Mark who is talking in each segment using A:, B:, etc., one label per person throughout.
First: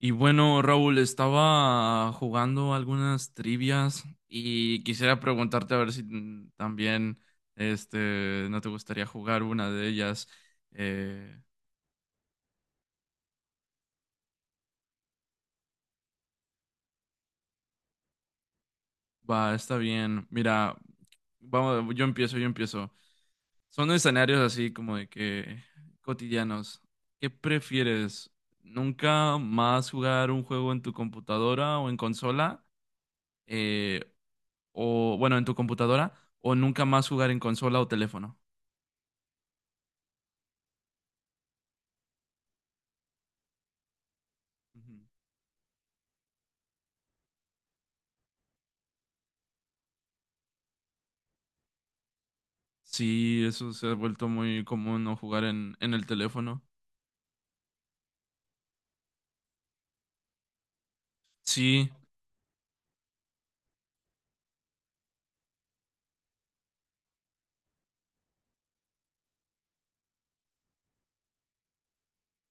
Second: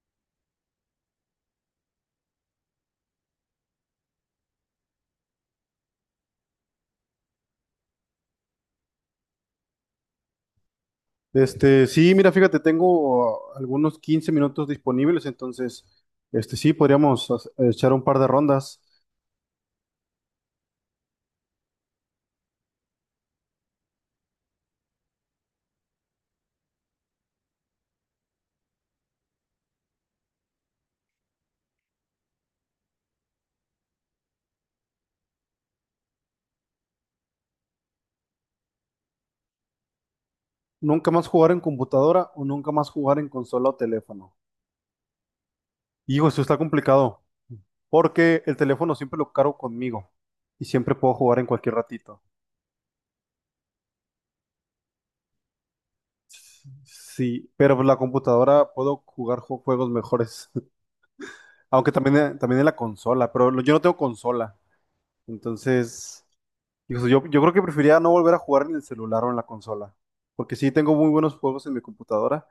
A: Y bueno, Raúl, estaba jugando algunas trivias y quisiera preguntarte a ver si también este, no te gustaría jugar una de ellas. Eh,
B: Este, sí, mira, fíjate, tengo algunos 15 minutos disponibles, entonces, este, sí, podríamos echar un par de rondas.
A: Va, está bien. Mira, vamos, yo empiezo. Son escenarios así como de que cotidianos. ¿Qué prefieres? ¿Nunca más jugar un juego en tu computadora o en consola? Eh, o bueno, en tu computadora o nunca más jugar en consola o teléfono.
B: Nunca más jugar en computadora o nunca más jugar en consola o teléfono.
A: Ujú.
B: Hijo, eso está complicado, porque el teléfono siempre lo cargo conmigo y siempre puedo jugar en cualquier ratito.
A: Sí, eso se ha vuelto muy común no jugar en el teléfono.
B: Sí, pero la computadora puedo jugar juegos mejores.
A: Sí,
B: Aunque también, también en la consola, pero yo no tengo consola, entonces, yo creo que preferiría no volver a jugar en el celular o en la consola, porque sí tengo muy buenos juegos en mi computadora,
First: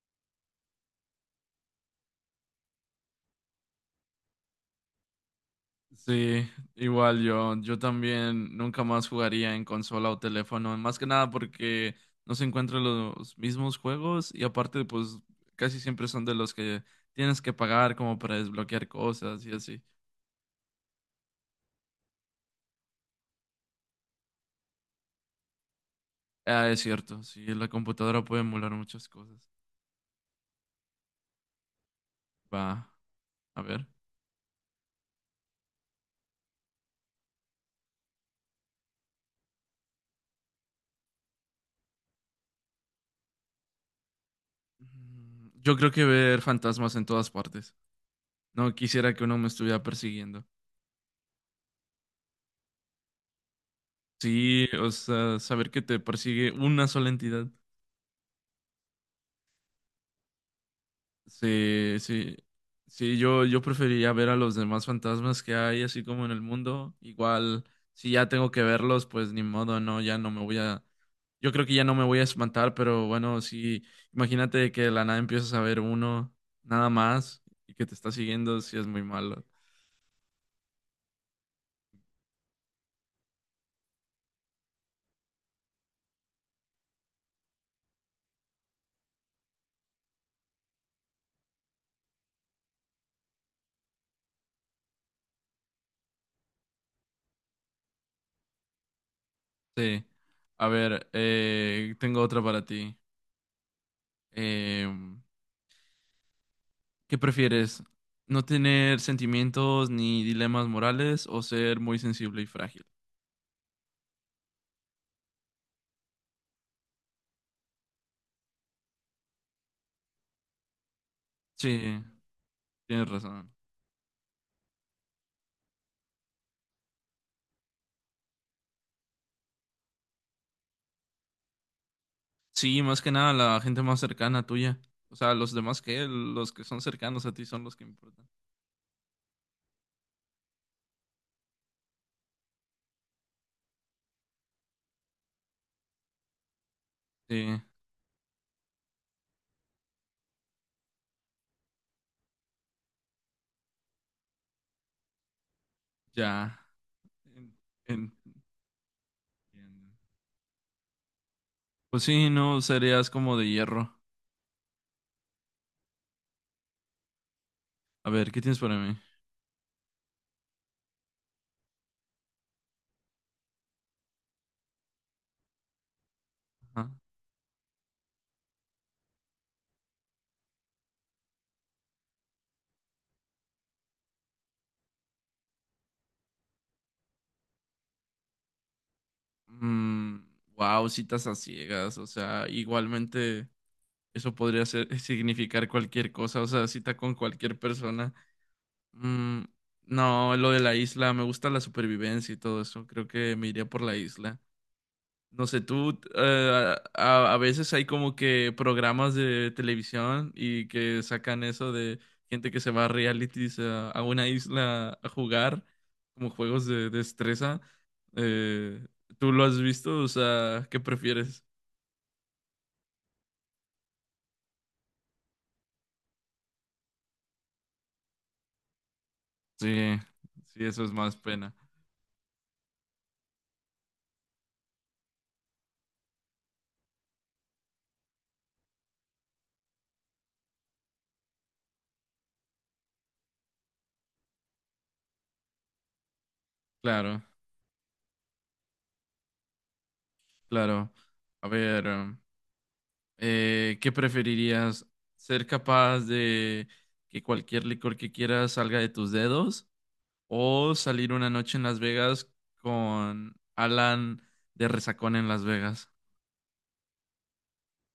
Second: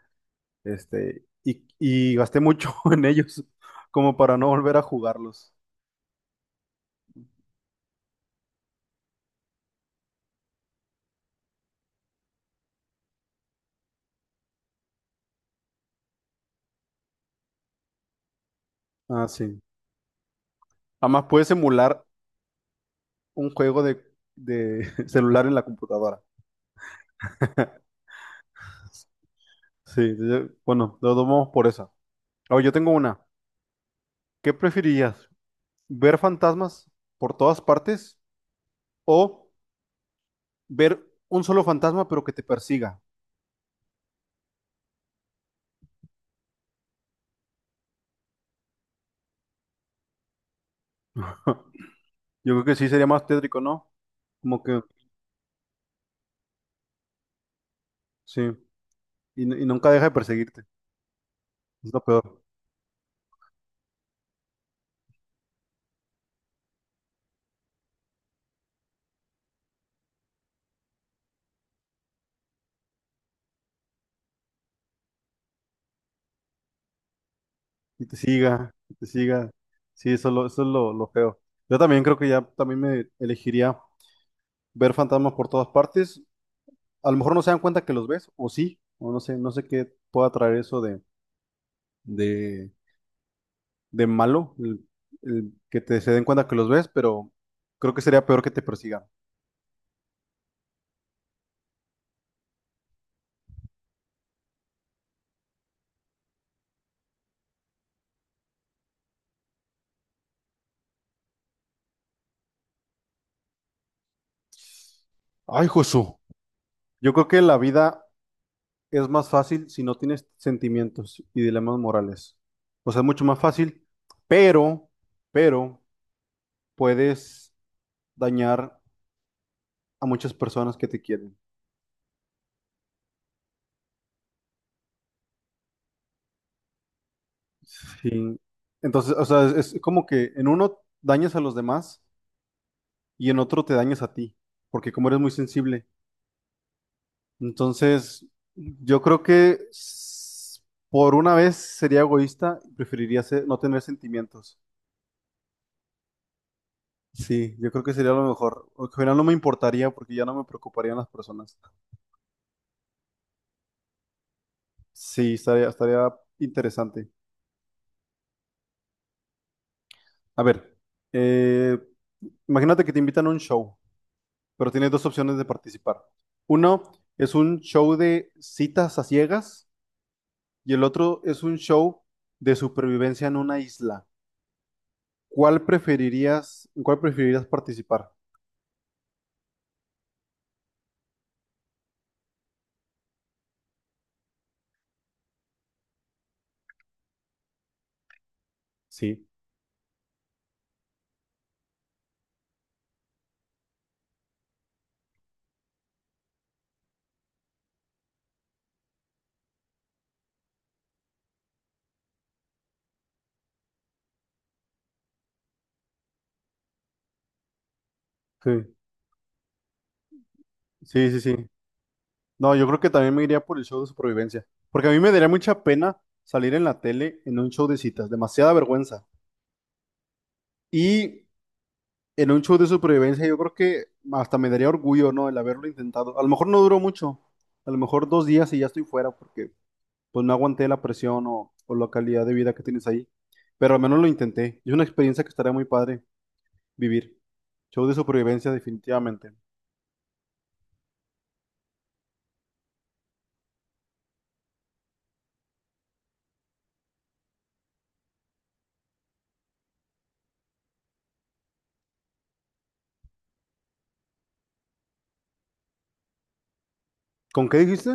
B: este, y gasté mucho en ellos como para no volver a jugarlos.
A: sí, igual yo también nunca más jugaría en consola o teléfono, más que nada porque no se encuentran los mismos juegos y aparte pues casi siempre son de los que tienes que pagar como para desbloquear
B: Ah,
A: cosas y
B: sí.
A: así.
B: Además, puedes emular un juego de celular en la computadora.
A: Ah, es cierto, sí, la computadora puede emular muchas cosas.
B: Sí, bueno, lo tomamos por esa.
A: Va,
B: Ahora, yo tengo una.
A: a ver.
B: ¿Qué preferirías? ¿Ver fantasmas por todas partes o ver un solo fantasma pero que te persiga?
A: Yo creo que ver fantasmas en todas partes. No quisiera que uno me estuviera persiguiendo.
B: Yo creo que sí sería más tétrico, ¿no? Como
A: Sí,
B: que,
A: o sea, saber que te persigue una sola entidad.
B: sí. Y nunca deja de perseguirte. Es
A: Sí,
B: lo
A: sí,
B: peor.
A: sí, yo preferiría ver a los demás fantasmas que hay, así como en el mundo. Igual, si ya tengo que verlos, pues ni modo, no, Yo creo que ya no me voy a espantar, pero bueno, sí, imagínate que de la nada empiezas a ver uno, nada más, y que te
B: Y
A: está
B: te
A: siguiendo,
B: siga,
A: sí es
B: y
A: muy
B: te
A: malo.
B: siga. Sí, eso es lo feo. Yo también creo que ya también me elegiría ver fantasmas por todas partes. A lo mejor no se dan cuenta que los ves, o sí, o no sé, no sé qué pueda traer eso de, de malo, el que te se den cuenta que los ves, pero creo que sería peor que te persigan.
A: Sí, a ver, tengo otra para ti. Em, ¿Qué prefieres? ¿No tener sentimientos ni dilemas morales o ser muy sensible y frágil?
B: Ay, Jesús. Yo creo que la vida es más fácil si no tienes sentimientos y dilemas
A: Sí,
B: morales. O sea, es
A: tienes
B: mucho más
A: razón.
B: fácil, pero, pero puedes dañar a muchas personas que te quieren.
A: Sí, más que nada la gente más cercana a tuya. O sea, los demás que los que son cercanos a ti son los que importan.
B: Sí. Entonces, o sea, es como que en uno dañas a los demás y en otro te dañas a ti, porque como eres muy sensible.
A: Sí,
B: Entonces, yo creo que por una vez sería egoísta y preferiría no tener sentimientos.
A: ya. En-
B: Sí, yo creo que sería
A: en-
B: lo mejor. O que al final no me importaría
A: Entiendo.
B: porque ya no me preocuparían las personas.
A: Pues sí, no serías como de hierro.
B: Sí, estaría interesante.
A: A ver, ¿qué tienes para mí?
B: A ver, eh, imagínate que te invitan a un show, pero tienes dos opciones de participar. Uno
A: Ajá.
B: es un show de citas a ciegas y el otro es un show de supervivencia en una isla. ¿Cuál preferirías, en cuál preferirías participar?
A: Mm, wow, citas a ciegas. O sea, igualmente eso podría ser, significar cualquier cosa. O sea, cita con cualquier persona.
B: Sí,
A: Mm, no, lo de la isla, me gusta la supervivencia y todo eso. Creo que me iría por la isla. No sé, tú, a veces hay como que programas de televisión y que sacan eso de gente que se va a realities a una isla a jugar, como juegos de destreza.
B: sí,
A: Eh, ¿Tú lo has visto? O sea, ¿qué
B: sí, sí,
A: prefieres?
B: sí. No, yo creo que también me iría por el show de supervivencia, porque a mí me daría mucha pena salir en la tele en un show de citas, demasiada vergüenza.
A: Sí, sí, eso es más
B: Y
A: pena.
B: en un show de supervivencia yo creo que hasta me daría orgullo, ¿no? El haberlo intentado. A lo mejor no duró mucho, a lo mejor 2 días y ya estoy fuera porque pues no aguanté la presión o la calidad de vida que tienes ahí, pero al menos lo intenté. Es una experiencia que estaría muy padre vivir.
A: Claro,
B: Show de supervivencia definitivamente.
A: claro. A ver. ¿Qué preferirías? ¿Ser capaz de que cualquier licor que quieras salga de tus dedos? ¿O salir una noche en Las Vegas con Alan de Resacón en Las Vegas?
B: ¿Con qué dijiste?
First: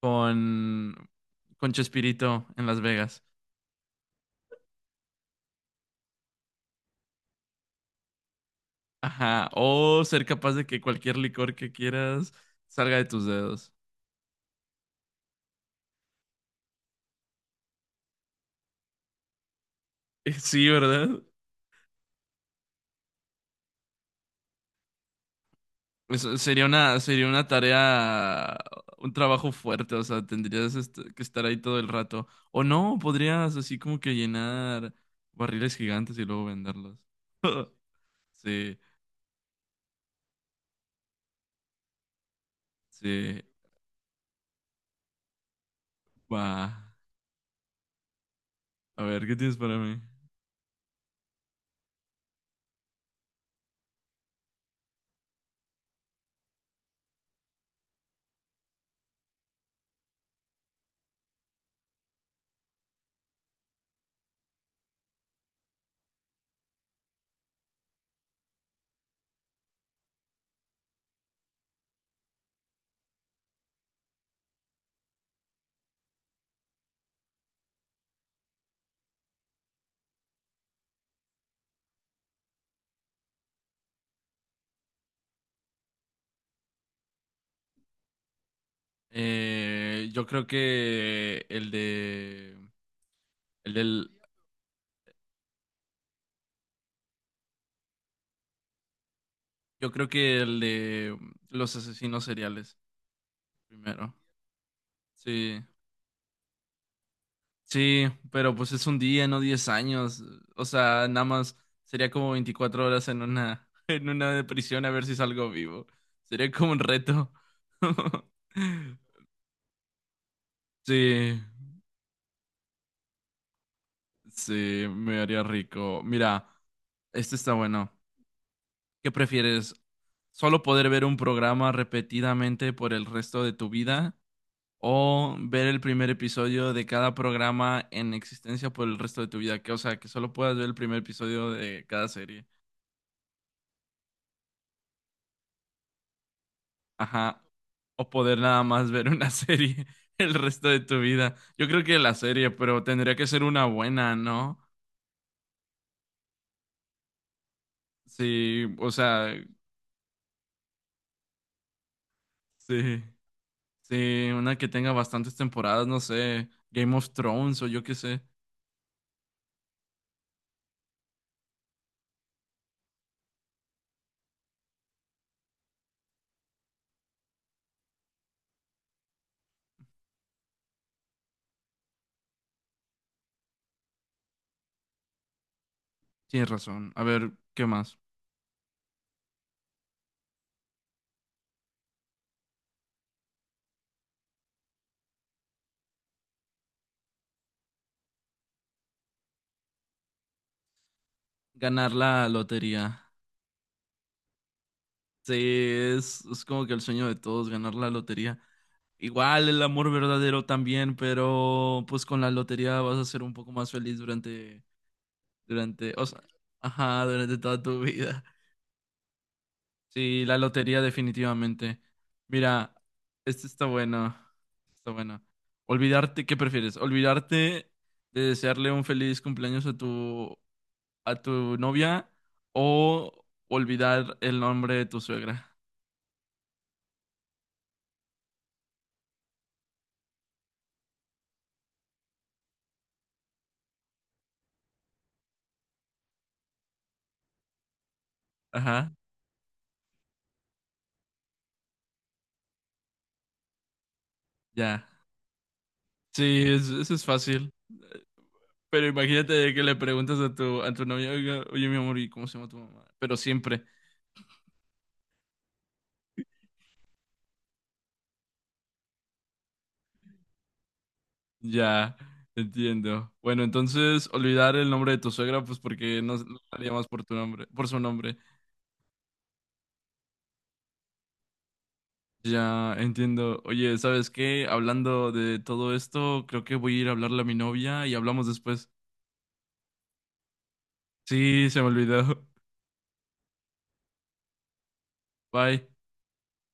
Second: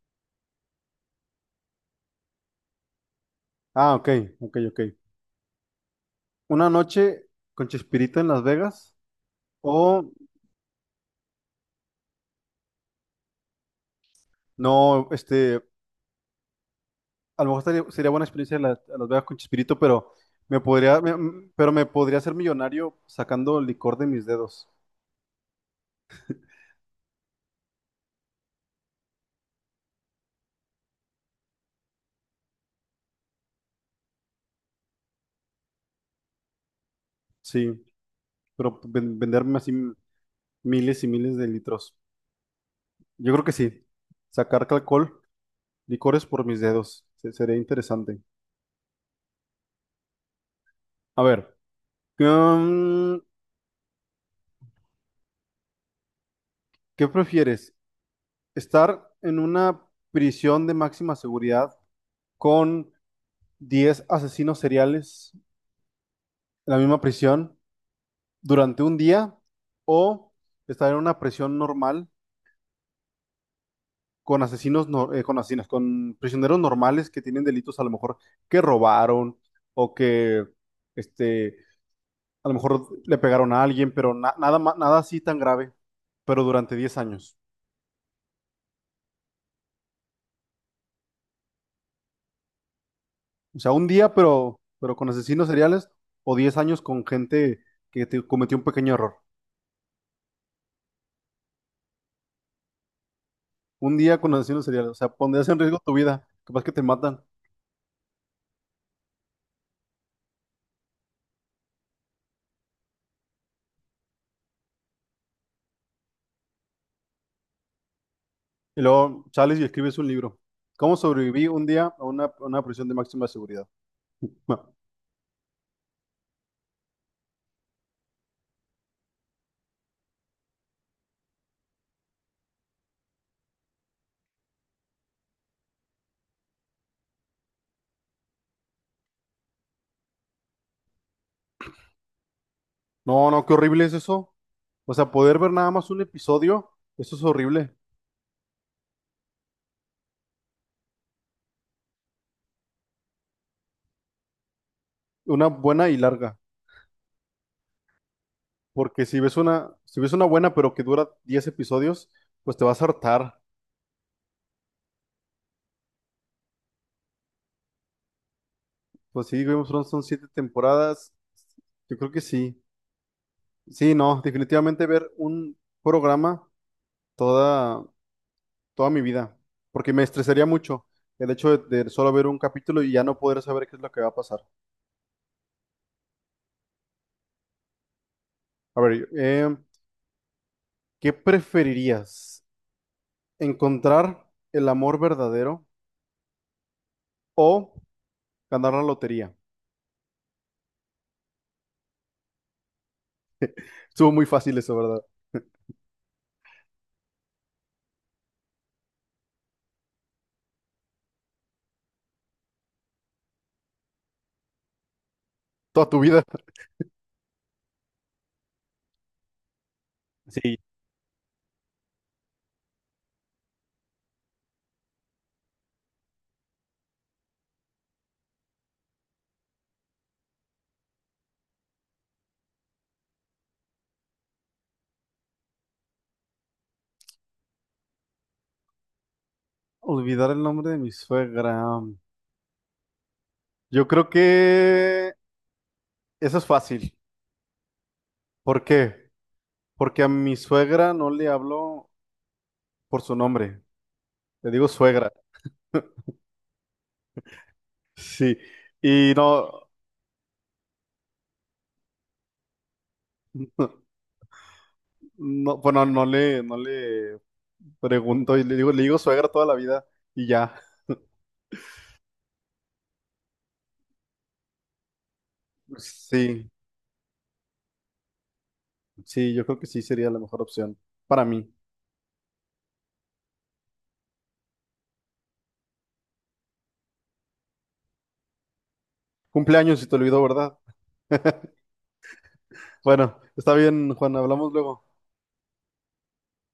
A: Con, con Chespirito en Las Vegas.
B: Ah, ok, ok, ok. Una noche con Chespirito en Las Vegas.
A: Ajá. ¿O
B: O
A: ser capaz de que cualquier licor que quieras salga de tus dedos?
B: No, este, a lo mejor sería buena experiencia a Las Vegas con Chespirito, pero me
A: Sí,
B: podría, me-
A: ¿verdad?
B: m- pero me podría hacer millonario sacando licor de mis dedos.
A: Eso sería una tarea, un trabajo fuerte, o sea, tendrías que estar ahí todo el rato. O no, podrías así como que llenar barriles gigantes y luego venderlos.
B: Sí,
A: Sí,
B: pero venderme así miles y miles de litros. Yo
A: sí,
B: creo que sí. Sacar alcohol, licores por mis
A: va.
B: dedos. Sería interesante.
A: A ver, ¿qué tienes para mí?
B: A ver, mm, ¿qué prefieres? ¿Estar en una prisión de máxima seguridad con 10 asesinos seriales en la misma prisión durante un día o estar en una prisión normal con asesinos, no- con asesinos, con prisioneros normales que tienen delitos a lo mejor que robaron o que, este, a lo mejor le pegaron a alguien, pero nada, nada así tan grave, pero durante 10 años?
A: Eh, yo creo que el de,
B: O sea,
A: el
B: un
A: del,
B: día, pero con asesinos seriales o 10 años con gente que te cometió un pequeño error.
A: yo creo que el de los asesinos seriales,
B: Un
A: primero.
B: día con asesinos seriales, o sea, pondrías en
A: Sí,
B: riesgo tu vida, capaz que te matan.
A: sí, pero pues es un día, no 10 años. O sea, nada más sería como 24 horas en una, en una de prisión a ver si salgo vivo. Sería como un reto.
B: Y luego sales y escribes un libro. ¿Cómo
A: Sí,
B: sobreviví un día a una prisión de máxima seguridad? No,
A: sí, me haría rico. Mira, este está bueno. ¿Qué prefieres? ¿Solo poder ver un programa repetidamente por el resto de tu vida o ver el primer episodio de cada programa en existencia por el resto de tu vida? Que, o sea, que solo puedas ver el primer episodio de cada serie.
B: no, no, qué horrible es eso. O sea, poder ver nada más un episodio, eso es
A: Ajá.
B: horrible.
A: O poder nada más ver una serie el resto de tu vida. Yo creo que la serie, pero tendría que ser una buena, ¿no?
B: Una buena y larga.
A: Sí, o
B: Porque si
A: sea,
B: ves una, si ves una buena pero que dura 10 episodios, pues te vas a
A: sí,
B: hartar.
A: sí, una que tenga bastantes temporadas, no sé, Game of Thrones o yo qué sé.
B: Pues sí, Game of Thrones son 7 temporadas. Yo creo que sí. Sí, no, definitivamente ver un programa toda, toda mi vida, porque me estresaría mucho el hecho de solo ver un capítulo y ya no poder saber qué es lo que va a pasar.
A: Tienes razón. A ver, ¿qué más?
B: A ver, ¿qué preferirías? ¿Encontrar el amor verdadero o ganar la lotería?
A: Ganar la lotería.
B: Estuvo muy fácil eso, ¿verdad?
A: Sí, es como que el sueño de todos, ganar la lotería. Igual el amor verdadero también, pero pues con la lotería vas a ser un poco más feliz durante
B: Toda
A: Durante,
B: tu
A: o sea,
B: vida.
A: ajá, durante toda tu vida. Sí, la
B: Sí.
A: lotería definitivamente. Mira, esto está bueno. Está bueno. ¿Qué prefieres? ¿Olvidarte de desearle un feliz cumpleaños a tu novia o olvidar el nombre de tu suegra?
B: Olvidar el nombre de mi suegra. Yo creo que eso es fácil. ¿Por
A: Ajá,
B: qué? Porque a mi suegra no le hablo por su nombre. Le digo
A: ya.
B: suegra.
A: Sí, eso es fácil.
B: Sí.
A: Pero
B: Y
A: imagínate que
B: no.
A: le preguntas a tu novia, "Oiga, oye, mi amor, ¿y cómo se llama tu mamá?" Pero siempre.
B: No, bueno, no le pregunto y le digo suegra toda la vida y ya.
A: Ya, entiendo. Bueno, entonces olvidar el nombre de tu suegra, pues porque no
B: Sí,
A: la llamas por tu nombre, por su nombre.
B: sí, yo creo que sí sería la mejor opción para mí.
A: Ya, entiendo. Oye, ¿sabes qué? Hablando de todo esto, creo que voy a ir a hablarle a mi novia y hablamos después.
B: Cumpleaños si te olvidó, ¿verdad?
A: Sí, se me olvidó.
B: Bueno, está bien, Juan, hablamos luego.
A: Bye.